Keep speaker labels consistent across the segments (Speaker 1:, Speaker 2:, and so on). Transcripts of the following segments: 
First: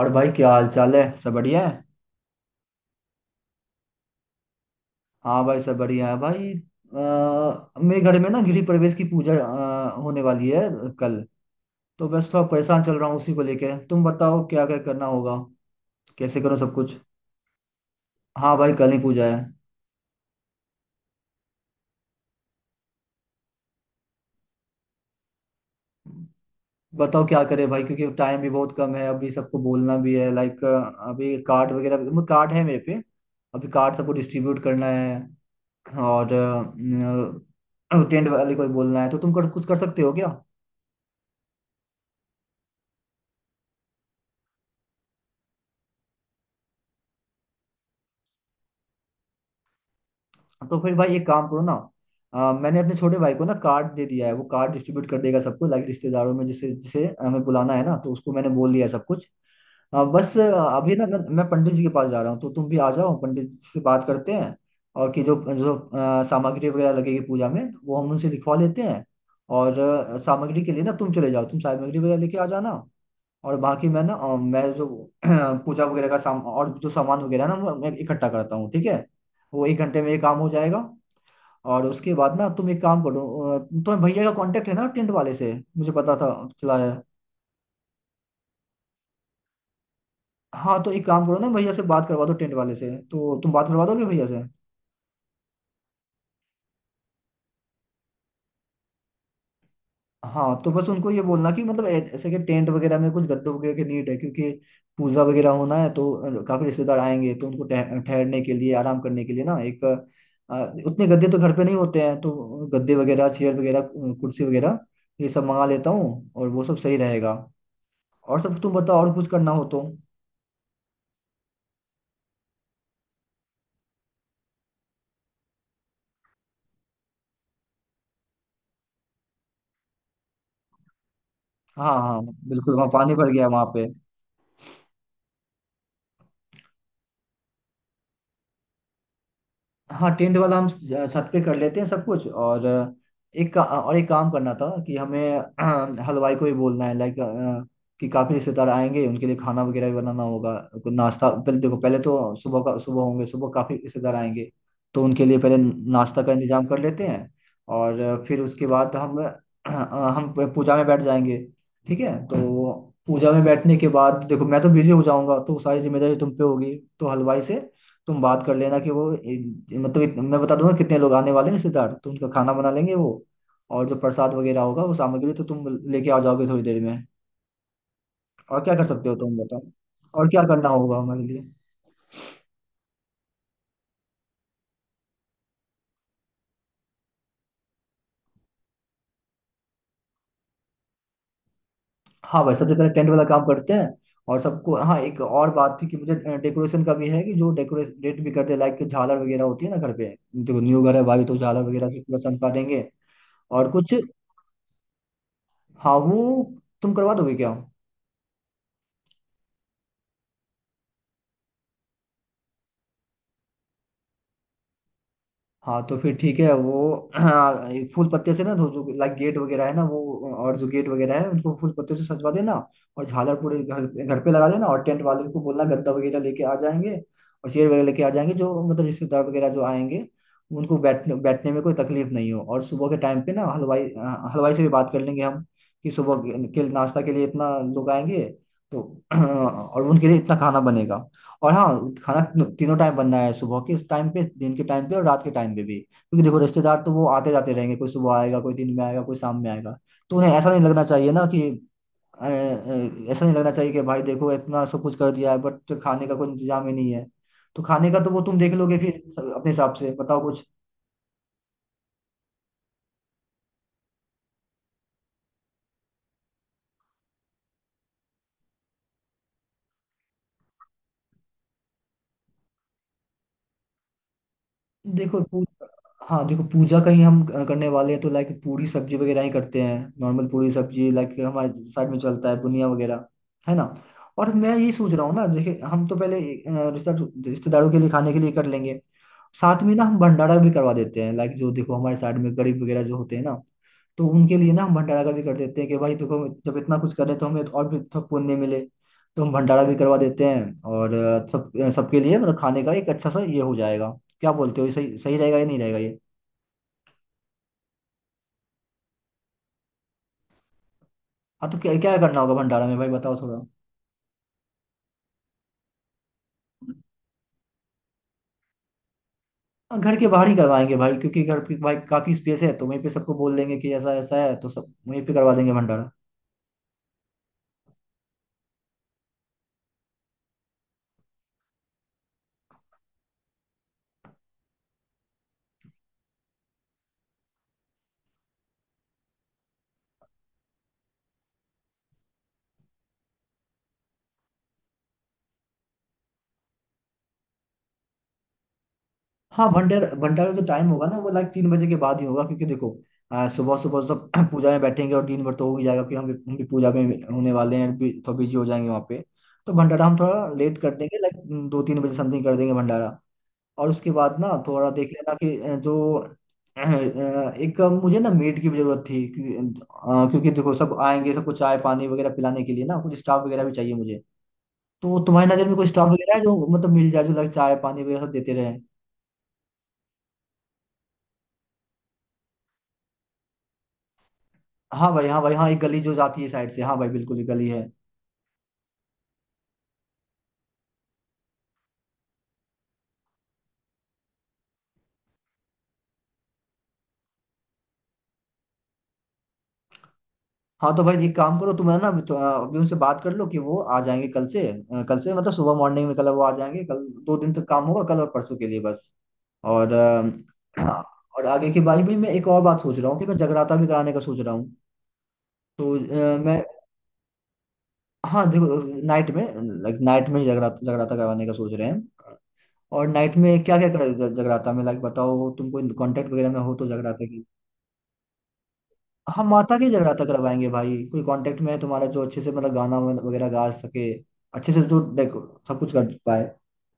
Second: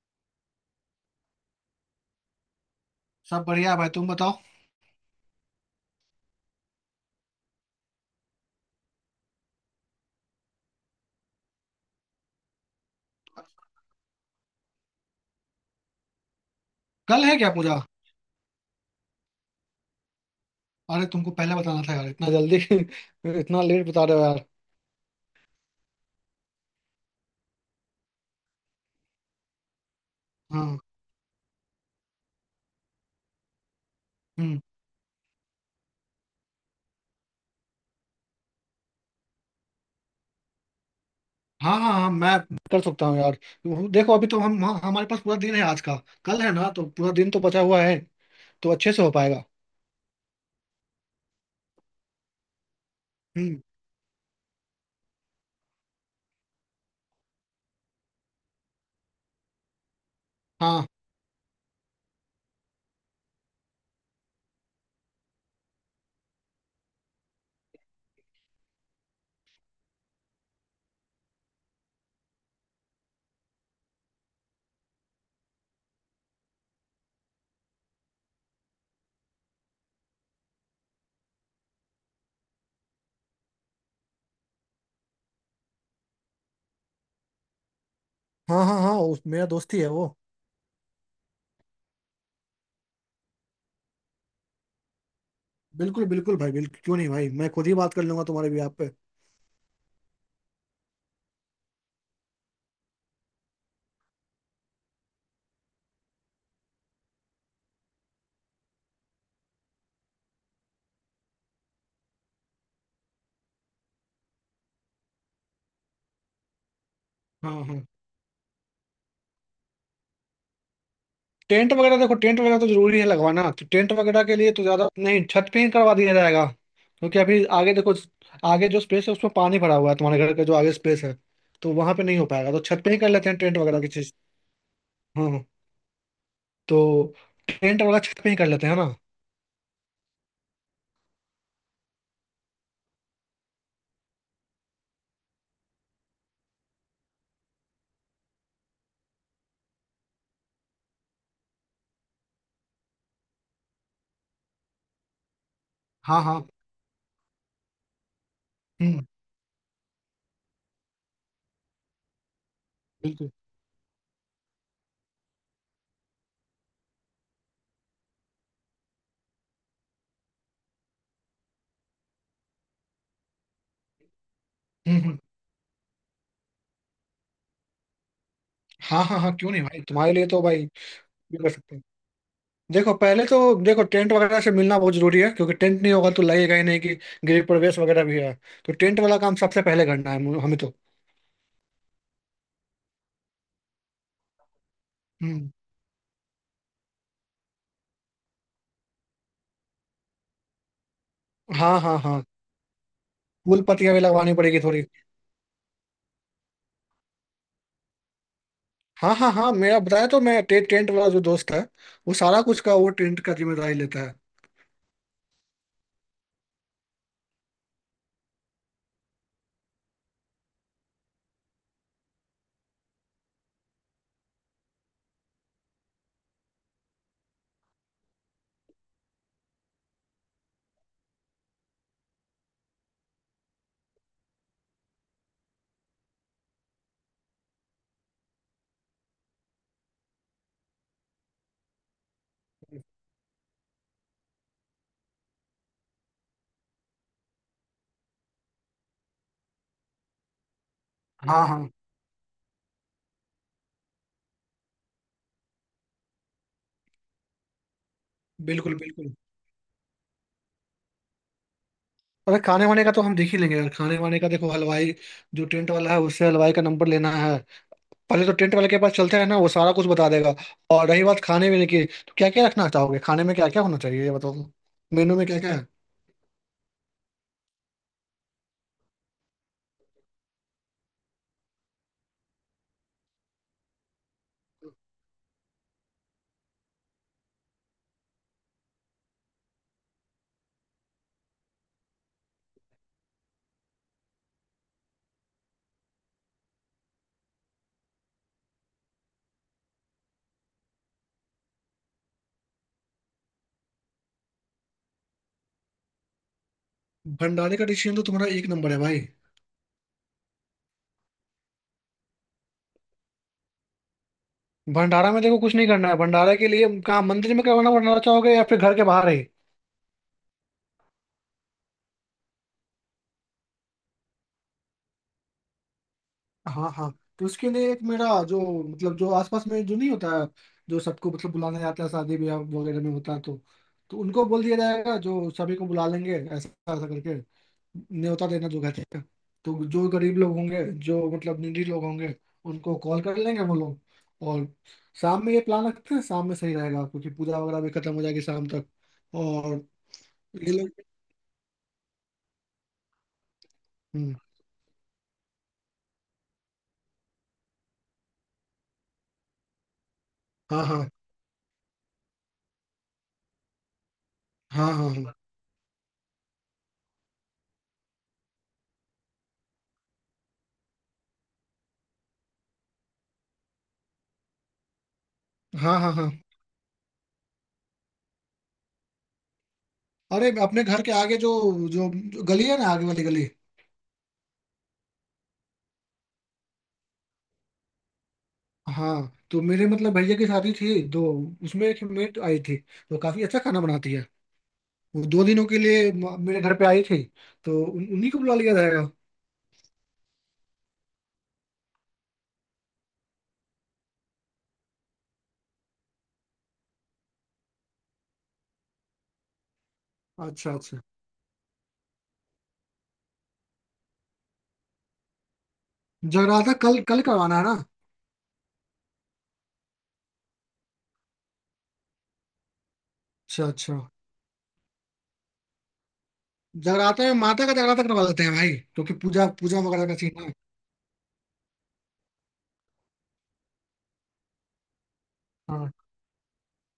Speaker 1: और भाई क्या हाल चाल है। सब बढ़िया है।
Speaker 2: सब बढ़िया भाई तुम बताओ।
Speaker 1: हाँ भाई सब बढ़िया है भाई। मेरे घर में ना गृह प्रवेश की पूजा होने वाली है कल। तो बस थोड़ा परेशान चल रहा हूँ उसी को लेके। तुम बताओ क्या क्या करना होगा, कैसे करो सब कुछ।
Speaker 2: कल है क्या पूजा।
Speaker 1: हाँ भाई कल ही पूजा है।
Speaker 2: अरे तुमको पहले बताना था यार इतना जल्दी। इतना लेट बता रहे हो यार।
Speaker 1: बताओ क्या करे भाई, क्योंकि टाइम भी बहुत कम है। अभी सबको बोलना भी है, लाइक
Speaker 2: हाँ।
Speaker 1: अभी कार्ड कार्ड है मेरे पे। अभी कार्ड सबको
Speaker 2: हम्म।
Speaker 1: डिस्ट्रीब्यूट करना है। और टेंट वाले को भी बोलना है, तो कुछ कर सकते हो क्या।
Speaker 2: हाँ हाँ हाँ, मैं कर सकता हूँ यार। देखो अभी तो हमारे पास पूरा दिन है आज का। कल है ना तो पूरा दिन तो बचा हुआ है। तो अच्छे से हो पाएगा।
Speaker 1: तो फिर भाई एक काम करो ना। मैंने अपने छोटे भाई को ना
Speaker 2: हम्म।
Speaker 1: कार्ड दे दिया है। वो कार्ड डिस्ट्रीब्यूट कर देगा सबको, लाइक रिश्तेदारों में जिसे जिसे हमें बुलाना है ना, तो उसको मैंने बोल दिया है सब कुछ। अ, बस अ,
Speaker 2: हाँ
Speaker 1: अभी ना मैं पंडित जी के पास जा रहा हूँ, तो तुम भी आ जाओ। पंडित जी से बात करते हैं। और कि जो जो सामग्री वगैरह लगेगी पूजा में, वो हम उनसे लिखवा लेते हैं। और सामग्री के लिए ना तुम चले जाओ, तुम सामग्री वगैरह लेके आ जाना। और बाकी मैं ना मैं जो पूजा वगैरह का साम और जो सामान वगैरह ना, वो मैं इकट्ठा करता हूँ, ठीक है। वो 1 घंटे में ये काम हो जाएगा। और उसके बाद ना तुम एक काम करो। अ, तुम्हें भैया का कांटेक्ट है ना टेंट वाले से। मुझे पता था चला है।
Speaker 2: हाँ हाँ हाँ, उस मेरा दोस्त ही है वो।
Speaker 1: हाँ तो एक काम करो ना, भैया से बात करवा दो टेंट वाले से, तो तुम बात करवा दोगे भैया से।
Speaker 2: बिल्कुल बिल्कुल भाई बिल्कुल, क्यों नहीं भाई, मैं खुद ही बात कर लूंगा तुम्हारे भी आप पे।
Speaker 1: हाँ तो बस उनको ये बोलना कि मतलब ऐसे कि टेंट वगैरह में कुछ गद्दों वगैरह की नीड है। क्योंकि पूजा वगैरह होना है, तो काफी रिश्तेदार आएंगे, तो उनको ठहरने के लिए, आराम करने के लिए ना एक उतने गद्दे तो घर पे नहीं होते हैं। तो गद्दे वगैरह, चेयर वगैरह, कुर्सी वगैरह, ये सब मंगा लेता हूँ, और वो सब सही रहेगा।
Speaker 2: हाँ हाँ।
Speaker 1: और सब तुम बताओ, और कुछ करना हो तो।
Speaker 2: टेंट वगैरह देखो, टेंट वगैरह तो जरूरी है लगवाना, तो टेंट वगैरह के लिए तो ज्यादा नहीं, छत पे ही करवा दिया जाएगा। क्योंकि अभी आगे देखो, आगे जो स्पेस है उसमें पानी भरा हुआ है, तुम्हारे घर का जो आगे स्पेस है। तो
Speaker 1: हाँ
Speaker 2: वहां पे नहीं
Speaker 1: हाँ,
Speaker 2: हो पाएगा तो
Speaker 1: बिल्कुल
Speaker 2: छत
Speaker 1: वहाँ
Speaker 2: पे ही कर
Speaker 1: पानी
Speaker 2: लेते
Speaker 1: भर
Speaker 2: हैं
Speaker 1: गया
Speaker 2: टेंट
Speaker 1: वहाँ
Speaker 2: वगैरह
Speaker 1: पे।
Speaker 2: की चीज। हाँ हाँ। तो टेंट वगैरह छत पे ही कर लेते हैं ना।
Speaker 1: हाँ टेंट वाला हम छत पे कर लेते हैं सब कुछ। और एक और एक काम करना था कि हमें हलवाई को भी बोलना है, लाइक कि काफी रिश्तेदार आएंगे, उनके लिए खाना वगैरह भी बनाना होगा। कोई नाश्ता, पहले देखो पहले तो सुबह का सुबह होंगे, सुबह काफी रिश्तेदार आएंगे। तो उनके लिए पहले नाश्ता
Speaker 2: हाँ
Speaker 1: का
Speaker 2: हाँ।
Speaker 1: इंतजाम कर लेते हैं। और फिर उसके बाद
Speaker 2: हम्म।
Speaker 1: हम हम पूजा में बैठ जाएंगे। ठीक है तो पूजा
Speaker 2: बिल्कुल।
Speaker 1: में बैठने के बाद देखो मैं तो बिजी हो जाऊंगा, तो सारी जिम्मेदारी तुम पे होगी। तो हलवाई से तुम बात कर लेना कि वो मैं बता दूंगा कितने लोग आने वाले हैं रिश्तेदार, तो उनका खाना बना लेंगे वो। और जो प्रसाद वगैरह होगा वो
Speaker 2: हम्म हम्म।
Speaker 1: सामग्री तो तुम लेके आ जाओगे थोड़ी देर में। और क्या कर
Speaker 2: हाँ
Speaker 1: सकते हो
Speaker 2: हाँ हाँ,
Speaker 1: तुम
Speaker 2: क्यों
Speaker 1: बताओ।
Speaker 2: नहीं भाई, तुम्हारे लिए
Speaker 1: और
Speaker 2: तो
Speaker 1: क्या
Speaker 2: भाई
Speaker 1: करना
Speaker 2: ये
Speaker 1: होगा हमारे लिए।
Speaker 2: कर सकते हैं। देखो पहले तो, देखो टेंट वगैरह से मिलना बहुत जरूरी है, क्योंकि टेंट नहीं होगा तो लगेगा ही नहीं कि गृह प्रवेश वगैरह भी है। तो टेंट वाला काम सबसे पहले करना है हमें तो।
Speaker 1: हाँ भाई सबसे पहले टेंट वाला काम करते हैं। और सबको हाँ एक और
Speaker 2: हम्म।
Speaker 1: बात थी कि मुझे डेकोरेशन का भी है, कि जो डेकोरेट भी करते हैं, लाइक झालर वगैरह होती है ना घर पे। देखो न्यू घर है भाई, तो झालर
Speaker 2: हाँ
Speaker 1: वगैरह
Speaker 2: हाँ
Speaker 1: से पूरा
Speaker 2: हाँ,
Speaker 1: चमका देंगे।
Speaker 2: फूल
Speaker 1: और कुछ
Speaker 2: पत्तियां भी लगवानी पड़ेगी थोड़ी।
Speaker 1: हाँ वो तुम करवा दोगे क्या।
Speaker 2: हाँ हाँ हाँ, मेरा बताया तो मैं टेंट वाला जो दोस्त है, वो सारा कुछ का वो टेंट का जिम्मेदारी लेता है।
Speaker 1: हाँ तो फिर ठीक है वो। हाँ, ये फूल पत्ते से ना जो जो लाइक गेट वगैरह है ना वो, और जो गेट वगैरह है उनको फूल पत्ते से सजवा देना। और झालर पूरे घर घर पे लगा देना। और टेंट वाले को बोलना गद्दा वगैरह लेके आ जाएंगे, और चेयर वगैरह लेके आ जाएंगे, जो मतलब रिश्तेदार वगैरह जो आएंगे, उनको बैठने बैठने में कोई तकलीफ नहीं हो। और सुबह के टाइम पे ना हलवाई से भी बात कर लेंगे हम, कि सुबह के नाश्ता के लिए इतना लोग आएंगे तो और उनके लिए इतना खाना बनेगा। और हाँ, खाना तीनों तीनों टाइम बनना है, सुबह के उस टाइम पे, दिन के टाइम पे, और रात के टाइम पे भी। क्योंकि देखो रिश्तेदार तो वो आते जाते रहेंगे, कोई सुबह आएगा, कोई दिन में आएगा, कोई शाम में आएगा। तो उन्हें ऐसा नहीं लगना चाहिए ना, कि
Speaker 2: हाँ हाँ।
Speaker 1: ऐसा नहीं लगना चाहिए कि भाई देखो इतना सब कुछ कर दिया है बट खाने का कोई इंतजाम ही नहीं है। तो खाने का तो वो तुम देख
Speaker 2: बिल्कुल
Speaker 1: लोगे फिर।
Speaker 2: बिल्कुल।
Speaker 1: अपने हिसाब से बताओ कुछ।
Speaker 2: अरे खाने वाने का तो हम देख ही लेंगे यार, खाने वाने का देखो, हलवाई जो टेंट वाला है उससे हलवाई का नंबर लेना है। पहले तो टेंट वाले के पास चलते हैं ना, वो सारा कुछ बता देगा। और रही बात खाने पीने की, तो क्या क्या रखना चाहोगे खाने में, क्या क्या होना चाहिए ये बताओ। मेनू
Speaker 1: देखो
Speaker 2: में क्या
Speaker 1: पू,
Speaker 2: क्या है।
Speaker 1: हाँ देखो पूजा का ही हम करने वाले हैं, तो लाइक पूरी सब्जी वगैरह ही करते हैं नॉर्मल। पूरी सब्जी, लाइक हमारे साइड में चलता है बुनिया वगैरह, है ना। और मैं ये सोच रहा हूँ ना, देखिए हम तो पहले अ, रिश्ता रिश्तेदारों के लिए खाने के लिए कर लेंगे। साथ में ना हम भंडारा भी करवा देते हैं, लाइक जो देखो हमारे साइड में गरीब वगैरह जो होते हैं ना, तो उनके लिए ना हम भंडारा का भी कर देते हैं। कि भाई देखो जब इतना कुछ कर रहे तो हमें तो और भी थोड़ा पुण्य मिले। तो हम भंडारा भी करवा देते हैं। और सबके लिए मतलब खाने का एक अच्छा सा ये हो जाएगा। क्या बोलते हो, ये सही सही रहेगा या नहीं रहेगा ये।
Speaker 2: भंडारे का डिसीजन तो तुम्हारा एक नंबर है भाई।
Speaker 1: हाँ तो क्या क्या करना होगा भंडारा में भाई, बताओ थोड़ा।
Speaker 2: भंडारा में देखो कुछ नहीं करना है, भंडारा के लिए कहाँ मंदिर में करवाना भंडारा चाहोगे या फिर घर के बाहर ही।
Speaker 1: हाँ, घर के बाहर ही करवाएंगे भाई, क्योंकि घर की भाई काफी स्पेस है, तो वहीं पे सबको बोल देंगे कि ऐसा ऐसा है, तो सब वहीं पे करवा देंगे भंडारा।
Speaker 2: हाँ हाँ। तो उसके लिए एक मेरा जो मतलब जो आसपास में जो नहीं होता है, जो सबको मतलब बुलाने जाता है, शादी ब्याह वगैरह में होता है तो उनको बोल दिया जाएगा, जो सभी को बुला लेंगे ऐसा ऐसा करके, न्योता देना जो कहते हैं। तो जो गरीब लोग होंगे, जो मतलब निडी लोग होंगे, उनको कॉल कर लेंगे वो लोग। और शाम में ये प्लान रखते हैं, शाम में सही रहेगा क्योंकि पूजा वगैरह भी खत्म हो जाएगी शाम तक।
Speaker 1: हाँ
Speaker 2: और
Speaker 1: भंडारा जो
Speaker 2: ये
Speaker 1: टाइम
Speaker 2: लोग।
Speaker 1: होगा ना वो लाइक 3 बजे के बाद ही होगा। क्योंकि देखो सुबह सुबह सब
Speaker 2: हम्म।
Speaker 1: पूजा में बैठेंगे, और दिन भर तो हो ही जाएगा। क्योंकि हम भी पूजा में होने वाले हैं, थोड़ा बिजी हो जाएंगे वहाँ पे। तो भंडारा हम थोड़ा लेट
Speaker 2: हाँ
Speaker 1: कर
Speaker 2: हाँ
Speaker 1: देंगे, लाइक 2-3 बजे समथिंग कर देंगे भंडारा। और उसके बाद ना थोड़ा
Speaker 2: हाँ हाँ
Speaker 1: देख
Speaker 2: हाँ
Speaker 1: लेना कि एक मुझे ना मेड की भी जरूरत थी। क्योंकि क्योंकि देखो सब आएंगे, सबको चाय पानी वगैरह पिलाने के लिए ना कुछ स्टाफ वगैरह भी चाहिए मुझे। तो तुम्हारी नजर में कोई
Speaker 2: हाँ
Speaker 1: स्टाफ
Speaker 2: हाँ हाँ।
Speaker 1: वगैरह है जो मतलब मिल जाए जो लाइक चाय पानी वगैरह सब देते रहे।
Speaker 2: अरे अपने घर के आगे जो, जो गली है ना, आगे वाली गली।
Speaker 1: हाँ भाई हाँ भाई हाँ, एक गली जो जाती है साइड से, हाँ भाई बिल्कुल एक गली है।
Speaker 2: हाँ तो मेरे मतलब भैया की शादी थी तो उसमें एक मेट आई थी, तो काफी अच्छा खाना बनाती है। वो दो दिनों के लिए मेरे घर पे आई थी। तो उन्हीं को बुला लिया जाएगा।
Speaker 1: हाँ तो भाई एक काम करो, तुम है ना अभी उनसे बात कर लो कि वो आ जाएंगे कल से। कल से मतलब सुबह मॉर्निंग में कल वो आ जाएंगे। कल 2 दिन तक काम होगा, कल और परसों के लिए बस। और
Speaker 2: अच्छा अच्छा।
Speaker 1: हाँ, और आगे की बारी में मैं एक और बात सोच रहा हूँ कि मैं जगराता भी कराने का सोच रहा हूँ। तो अ, मैं
Speaker 2: जगराता कल कल करवाना है ना।
Speaker 1: हाँ देखो नाइट में, लाइक नाइट में जगराता जगराता करवाने का सोच रहे हैं। और नाइट में
Speaker 2: अच्छा
Speaker 1: क्या क्या
Speaker 2: अच्छा।
Speaker 1: जगराता में, लाइक बताओ तुमको कांटेक्ट वगैरह में हो तो
Speaker 2: जगराता
Speaker 1: जगराता।
Speaker 2: में माता का जगराता करवा लेते हैं भाई, क्योंकि पूजा
Speaker 1: हम माता
Speaker 2: पूजा
Speaker 1: की
Speaker 2: वगैरह का
Speaker 1: जगराता
Speaker 2: सीन है।
Speaker 1: करवाएंगे भाई, कोई कांटेक्ट में है तुम्हारा जो अच्छे से मतलब गाना वगैरह गा सके, अच्छे से जो देखो सब कुछ
Speaker 2: हाँ।
Speaker 1: कर पाए।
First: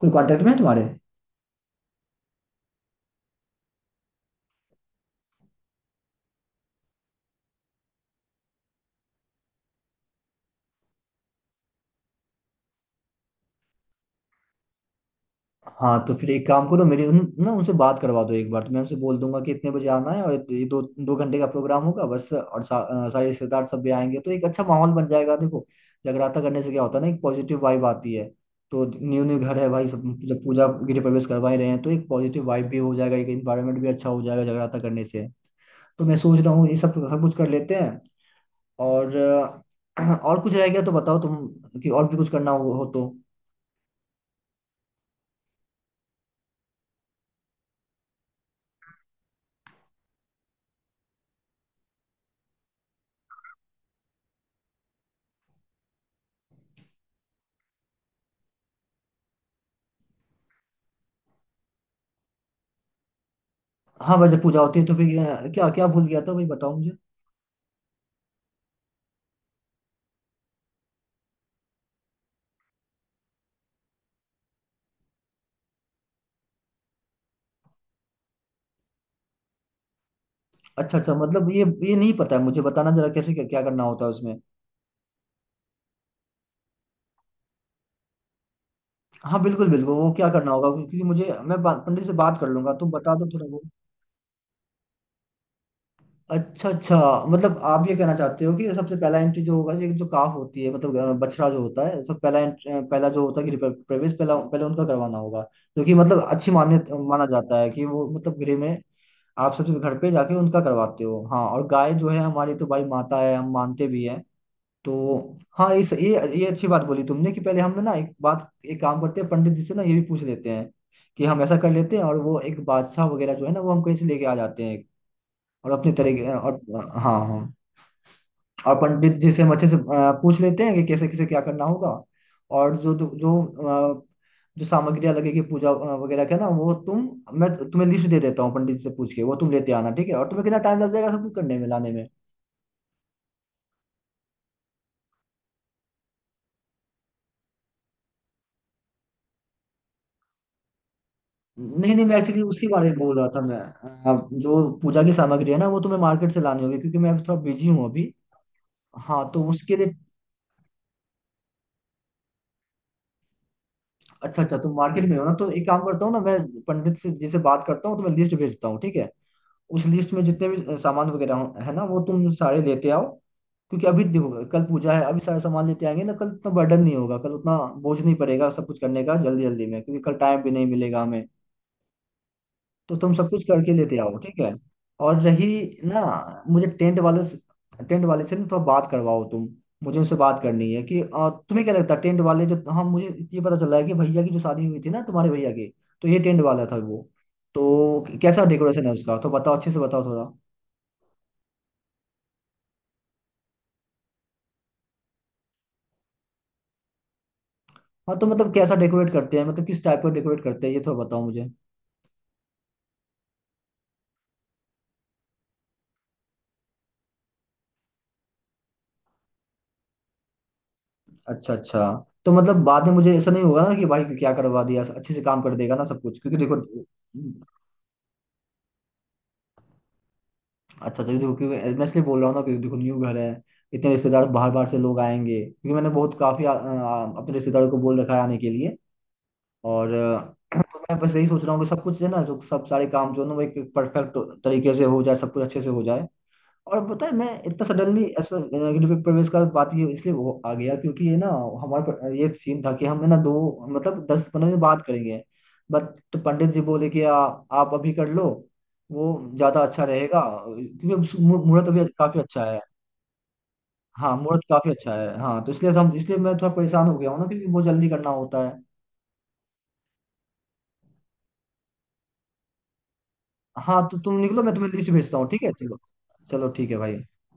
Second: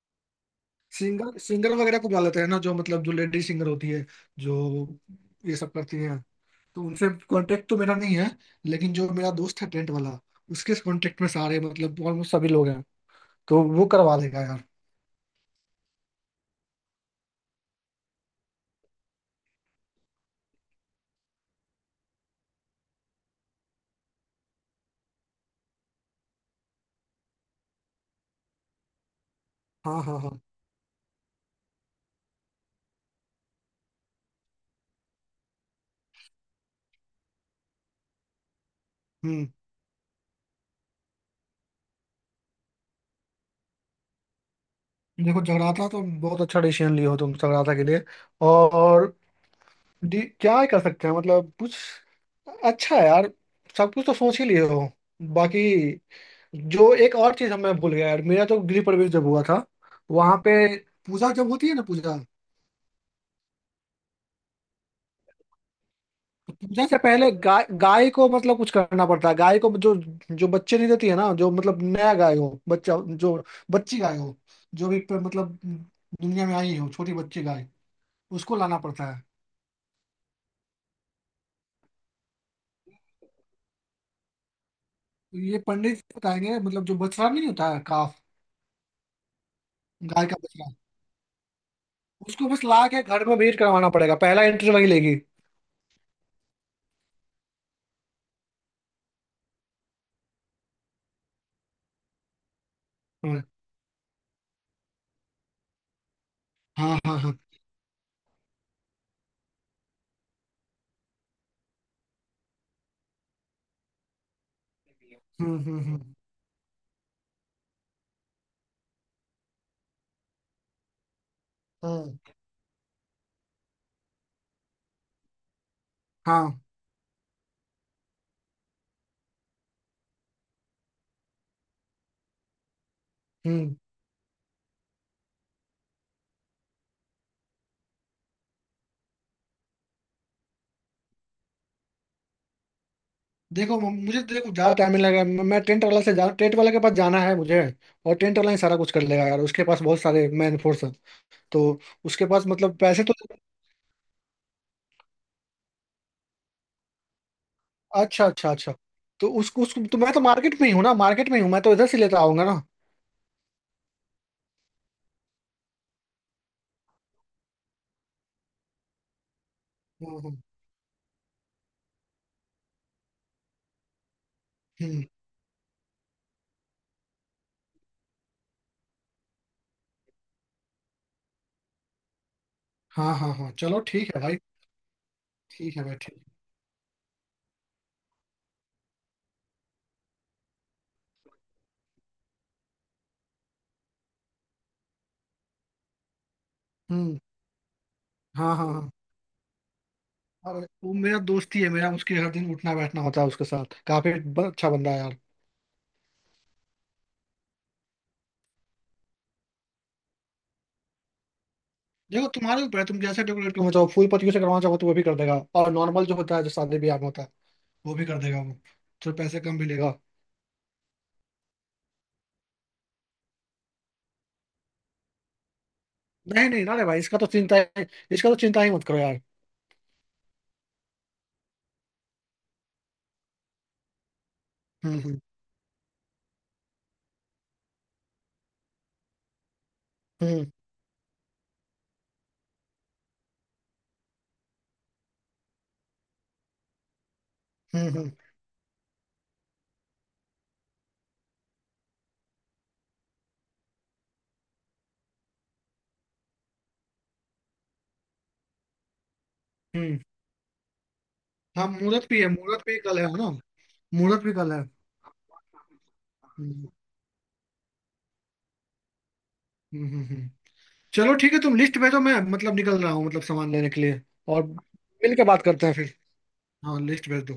Speaker 1: कोई कांटेक्ट में है तुम्हारे।
Speaker 2: सिंगर सिंगर वगैरह को बुला लेते हैं ना, जो मतलब जो लेडी सिंगर होती है, जो ये सब करती है। तो उनसे कांटेक्ट तो मेरा नहीं है, लेकिन जो मेरा दोस्त है टेंट वाला, उसके कांटेक्ट में सारे मतलब ऑलमोस्ट सभी लोग हैं, तो वो करवा देगा यार।
Speaker 1: हाँ तो फिर एक काम करो, मेरी उन, ना उनसे बात करवा दो एक बार, तो मैं उनसे बोल दूंगा कि इतने बजे आना है, और ये दो दो घंटे का प्रोग्राम होगा बस। और सारे रिश्तेदार सब भी आएंगे, तो एक अच्छा माहौल बन जाएगा। देखो जगराता करने से क्या होता है ना, एक पॉजिटिव वाइब आती है। तो न्यू न्यू घर है भाई सब,
Speaker 2: हाँ हाँ हाँ।
Speaker 1: जब पूजा गृह प्रवेश करवा ही रहे हैं, तो एक पॉजिटिव वाइब भी हो जाएगा, एक इन्वायरमेंट भी अच्छा हो जाएगा जगराता करने से। तो मैं सोच रहा हूँ ये सब सब कुछ कर लेते हैं। और
Speaker 2: हम्म।
Speaker 1: और कुछ रह गया तो बताओ तुम, कि और भी कुछ करना हो तो।
Speaker 2: देखो जगराता तो बहुत अच्छा डिसीजन लिए हो तुम जगराता के लिए। और क्या ही कर सकते हैं मतलब, कुछ अच्छा है यार, सब कुछ तो सोच ही लिए हो। बाकी, जो एक और चीज मैं भूल गया यार, मेरा तो गृह प्रवेश जब हुआ था, वहां पे पूजा जब होती है ना पूजा,
Speaker 1: हाँ भाई, जब पूजा होती है तो फिर क्या क्या भूल गया था भाई, बताओ
Speaker 2: पूजन
Speaker 1: मुझे।
Speaker 2: से पहले गाय गाय को मतलब कुछ करना पड़ता है। गाय को जो, जो बच्चे नहीं देती है ना, जो मतलब नया गाय हो बच्चा, जो बच्ची गाय हो, मतलब दुनिया में आई हो छोटी बच्ची गाय, उसको लाना पड़ता है।
Speaker 1: अच्छा अच्छा, मतलब ये नहीं पता है मुझे, बताना जरा कैसे क्या, क्या करना होता है उसमें।
Speaker 2: तो ये पंडित बताएंगे, मतलब जो बछड़ा नहीं होता है काफ,
Speaker 1: हाँ बिल्कुल बिल्कुल, वो
Speaker 2: गाय
Speaker 1: क्या
Speaker 2: का
Speaker 1: करना होगा,
Speaker 2: बछड़ा,
Speaker 1: क्योंकि मुझे पंडित से बात
Speaker 2: उसको
Speaker 1: कर
Speaker 2: बस
Speaker 1: लूंगा,
Speaker 2: ला
Speaker 1: तुम
Speaker 2: के
Speaker 1: बता
Speaker 2: घर
Speaker 1: दो
Speaker 2: में
Speaker 1: थोड़ा
Speaker 2: ब्रीड
Speaker 1: वो।
Speaker 2: करवाना पड़ेगा, पहला एंट्री वही लेगी।
Speaker 1: अच्छा अच्छा, मतलब आप ये कहना चाहते हो कि सबसे पहला एंट्री जो होगा, ये जो काफ होती है मतलब बछड़ा जो होता है, सब पहला एंट्री पहला जो होता
Speaker 2: हाँ
Speaker 1: है प्रवेश पहला पहले उनका करवाना होगा। क्योंकि मतलब अच्छी मान्य
Speaker 2: हाँ हाँ
Speaker 1: माना
Speaker 2: हाँ।
Speaker 1: जाता है कि वो मतलब गृह में आप सबसे घर पे जाके उनका करवाते हो। हाँ और गाय जो है हमारी तो भाई माता है, हम मानते भी हैं। तो
Speaker 2: हम्म
Speaker 1: हाँ
Speaker 2: हम्म
Speaker 1: इस ये
Speaker 2: हम्म
Speaker 1: ये अच्छी बात बोली तुमने कि पहले हम ना एक बात एक काम करते हैं, पंडित जी से ना ये भी पूछ लेते हैं कि हम ऐसा कर लेते हैं।
Speaker 2: हम्म,
Speaker 1: और वो एक बादशाह वगैरह जो है ना वो हमको ऐसे लेके आ जाते हैं, और अपने तरीके और
Speaker 2: हाँ।
Speaker 1: हाँ हाँ। और पंडित जी से हम अच्छे से पूछ लेते हैं कि कैसे कैसे क्या करना होगा। और जो जो जो,
Speaker 2: हम्म।
Speaker 1: अ, जो सामग्रियाँ लगेगी पूजा वगैरह के ना, वो तुम मैं तुम्हें लिस्ट दे देता हूँ, पंडित से पूछ के वो तुम लेते आना, ठीक है। और तुम्हें कितना टाइम लग जाएगा सब कुछ करने में लाने में।
Speaker 2: देखो मुझे तो देखो ज्यादा टाइम नहीं लगेगा, मैं टेंट वाला से जा टेंट वाले के पास जाना है मुझे। और टेंट वाला ही सारा कुछ कर लेगा यार, उसके पास बहुत सारे मैन फोर्स है। तो
Speaker 1: नहीं नहीं मैं
Speaker 2: उसके
Speaker 1: एक्चुअली
Speaker 2: पास
Speaker 1: उसी
Speaker 2: मतलब
Speaker 1: बारे में
Speaker 2: पैसे तो।
Speaker 1: बोल रहा था, जो पूजा की सामग्री है ना, वो तुम्हें मार्केट से लानी होगी, क्योंकि मैं थोड़ा बिजी हूँ अभी।
Speaker 2: अच्छा अच्छा अच्छा।
Speaker 1: हाँ
Speaker 2: तो
Speaker 1: तो
Speaker 2: उसको
Speaker 1: उसके
Speaker 2: उसको
Speaker 1: लिए
Speaker 2: तो मैं तो मार्केट में ही हूँ ना, मार्केट में ही हूँ, मैं तो इधर से लेता आऊंगा ना।
Speaker 1: अच्छा अच्छा, तुम मार्केट में हो ना, तो एक काम करता हूँ ना मैं। पंडित से जी से बात करता हूँ, तो मैं लिस्ट भेजता हूँ, ठीक है। उस लिस्ट
Speaker 2: हम्म
Speaker 1: में
Speaker 2: हम्म
Speaker 1: जितने भी सामान है ना, वो तुम सारे लेते आओ। क्योंकि अभी देखो कल पूजा है,
Speaker 2: हम्म,
Speaker 1: अभी सारे सामान लेते आएंगे ना, कल उतना बर्डन नहीं होगा, कल उतना बोझ नहीं पड़ेगा सब कुछ करने का जल्दी जल्दी में, क्योंकि कल टाइम भी नहीं मिलेगा हमें। तो तुम
Speaker 2: हाँ
Speaker 1: सब
Speaker 2: हाँ
Speaker 1: कुछ
Speaker 2: हाँ,
Speaker 1: करके
Speaker 2: चलो
Speaker 1: लेते
Speaker 2: ठीक
Speaker 1: आओ,
Speaker 2: है
Speaker 1: ठीक
Speaker 2: भाई।
Speaker 1: है। और रही
Speaker 2: ठीक है भाई
Speaker 1: ना,
Speaker 2: ठीक है।
Speaker 1: मुझे टेंट वाले से ना थोड़ा बात करवाओ तुम। मुझे उनसे बात करनी है कि तुम्हें क्या लगता है टेंट वाले जो, हाँ मुझे ये पता चला है कि भैया की जो शादी हुई थी ना तुम्हारे भैया की, तो ये टेंट वाला था वो।
Speaker 2: हम्म।
Speaker 1: तो कैसा
Speaker 2: हाँ हाँ
Speaker 1: डेकोरेशन
Speaker 2: हाँ,
Speaker 1: है उसका, तो बताओ अच्छे से बताओ थोड़ा।
Speaker 2: अरे वो मेरा दोस्त ही है मेरा, उसके हर दिन उठना बैठना होता है उसके साथ, काफी अच्छा बंदा है यार।
Speaker 1: हाँ तो मतलब कैसा डेकोरेट करते हैं, मतलब किस टाइप का डेकोरेट करते हैं, ये थोड़ा बताओ मुझे।
Speaker 2: देखो तुम्हारे ऊपर है, तुम जैसे डेकोरेट करना चाहो, फूल पत्तियों से करवाना चाहो तो वो भी कर देगा, और नॉर्मल जो होता है जो शादी ब्याह में होता है वो भी कर देगा वो। तो पैसे कम भी लेगा।
Speaker 1: अच्छा अच्छा, तो मतलब बाद में मुझे ऐसा नहीं होगा ना कि भाई क्या करवा दिया, अच्छे से काम कर देगा ना सब कुछ, क्योंकि
Speaker 2: नहीं
Speaker 1: देखो
Speaker 2: नहीं ना रे भाई, इसका तो चिंता है, इसका तो चिंता ही मत करो यार।
Speaker 1: अच्छा अच्छा देखो क्योंकि मैं इसलिए बोल रहा हूँ ना, क्योंकि देखो न्यू घर है, इतने रिश्तेदार बाहर बाहर से
Speaker 2: हम्म
Speaker 1: लोग
Speaker 2: हम्म
Speaker 1: आएंगे, क्योंकि मैंने बहुत काफी आ, आ, अपने रिश्तेदारों को बोल रखा है आने के लिए। और
Speaker 2: हम्म
Speaker 1: तो मैं बस यही सोच रहा हूँ कि सब कुछ है ना, जो सब सारे काम जो है ना, वो एक परफेक्ट तरीके से हो जाए, सब कुछ अच्छे से हो जाए। और पता है, मैं इतना
Speaker 2: हम्म
Speaker 1: सडनली
Speaker 2: हम्म
Speaker 1: ऐसा नेगेटिव पे प्रवेश का बात ये इसलिए वो आ गया, क्योंकि ये ना ये सीन था कि हम है ना दो, मतलब 10-15 दिन बात करेंगे बट, तो पंडित जी बोले कि आप अभी कर लो वो ज्यादा अच्छा
Speaker 2: हम्म।
Speaker 1: रहेगा, क्योंकि
Speaker 2: हाँ
Speaker 1: मुहूर्त अभी
Speaker 2: मुहूर्त
Speaker 1: काफी
Speaker 2: भी है,
Speaker 1: अच्छा है।
Speaker 2: मुहूर्त भी कल है ना।
Speaker 1: हाँ
Speaker 2: मुहूर्त भी
Speaker 1: मुहूर्त
Speaker 2: कल है।
Speaker 1: काफी अच्छा है। हाँ तो इसलिए हम इसलिए मैं थोड़ा
Speaker 2: हम्म
Speaker 1: परेशान हो गया हूँ ना, क्योंकि बहुत जल्दी करना होता है।
Speaker 2: हम्म हम्म, हम्म। चलो ठीक है, तुम लिस्ट भेजो, मैं मतलब निकल रहा हूँ मतलब सामान लेने
Speaker 1: हाँ
Speaker 2: के
Speaker 1: तो
Speaker 2: लिए।
Speaker 1: तुम निकलो,
Speaker 2: और
Speaker 1: मैं तुम्हें लिस्ट
Speaker 2: मिल
Speaker 1: भेजता
Speaker 2: के
Speaker 1: हूँ,
Speaker 2: बात
Speaker 1: ठीक है
Speaker 2: करते हैं
Speaker 1: चलो।
Speaker 2: फिर।
Speaker 1: चलो ठीक है
Speaker 2: हाँ
Speaker 1: भाई।
Speaker 2: लिस्ट भेज दो।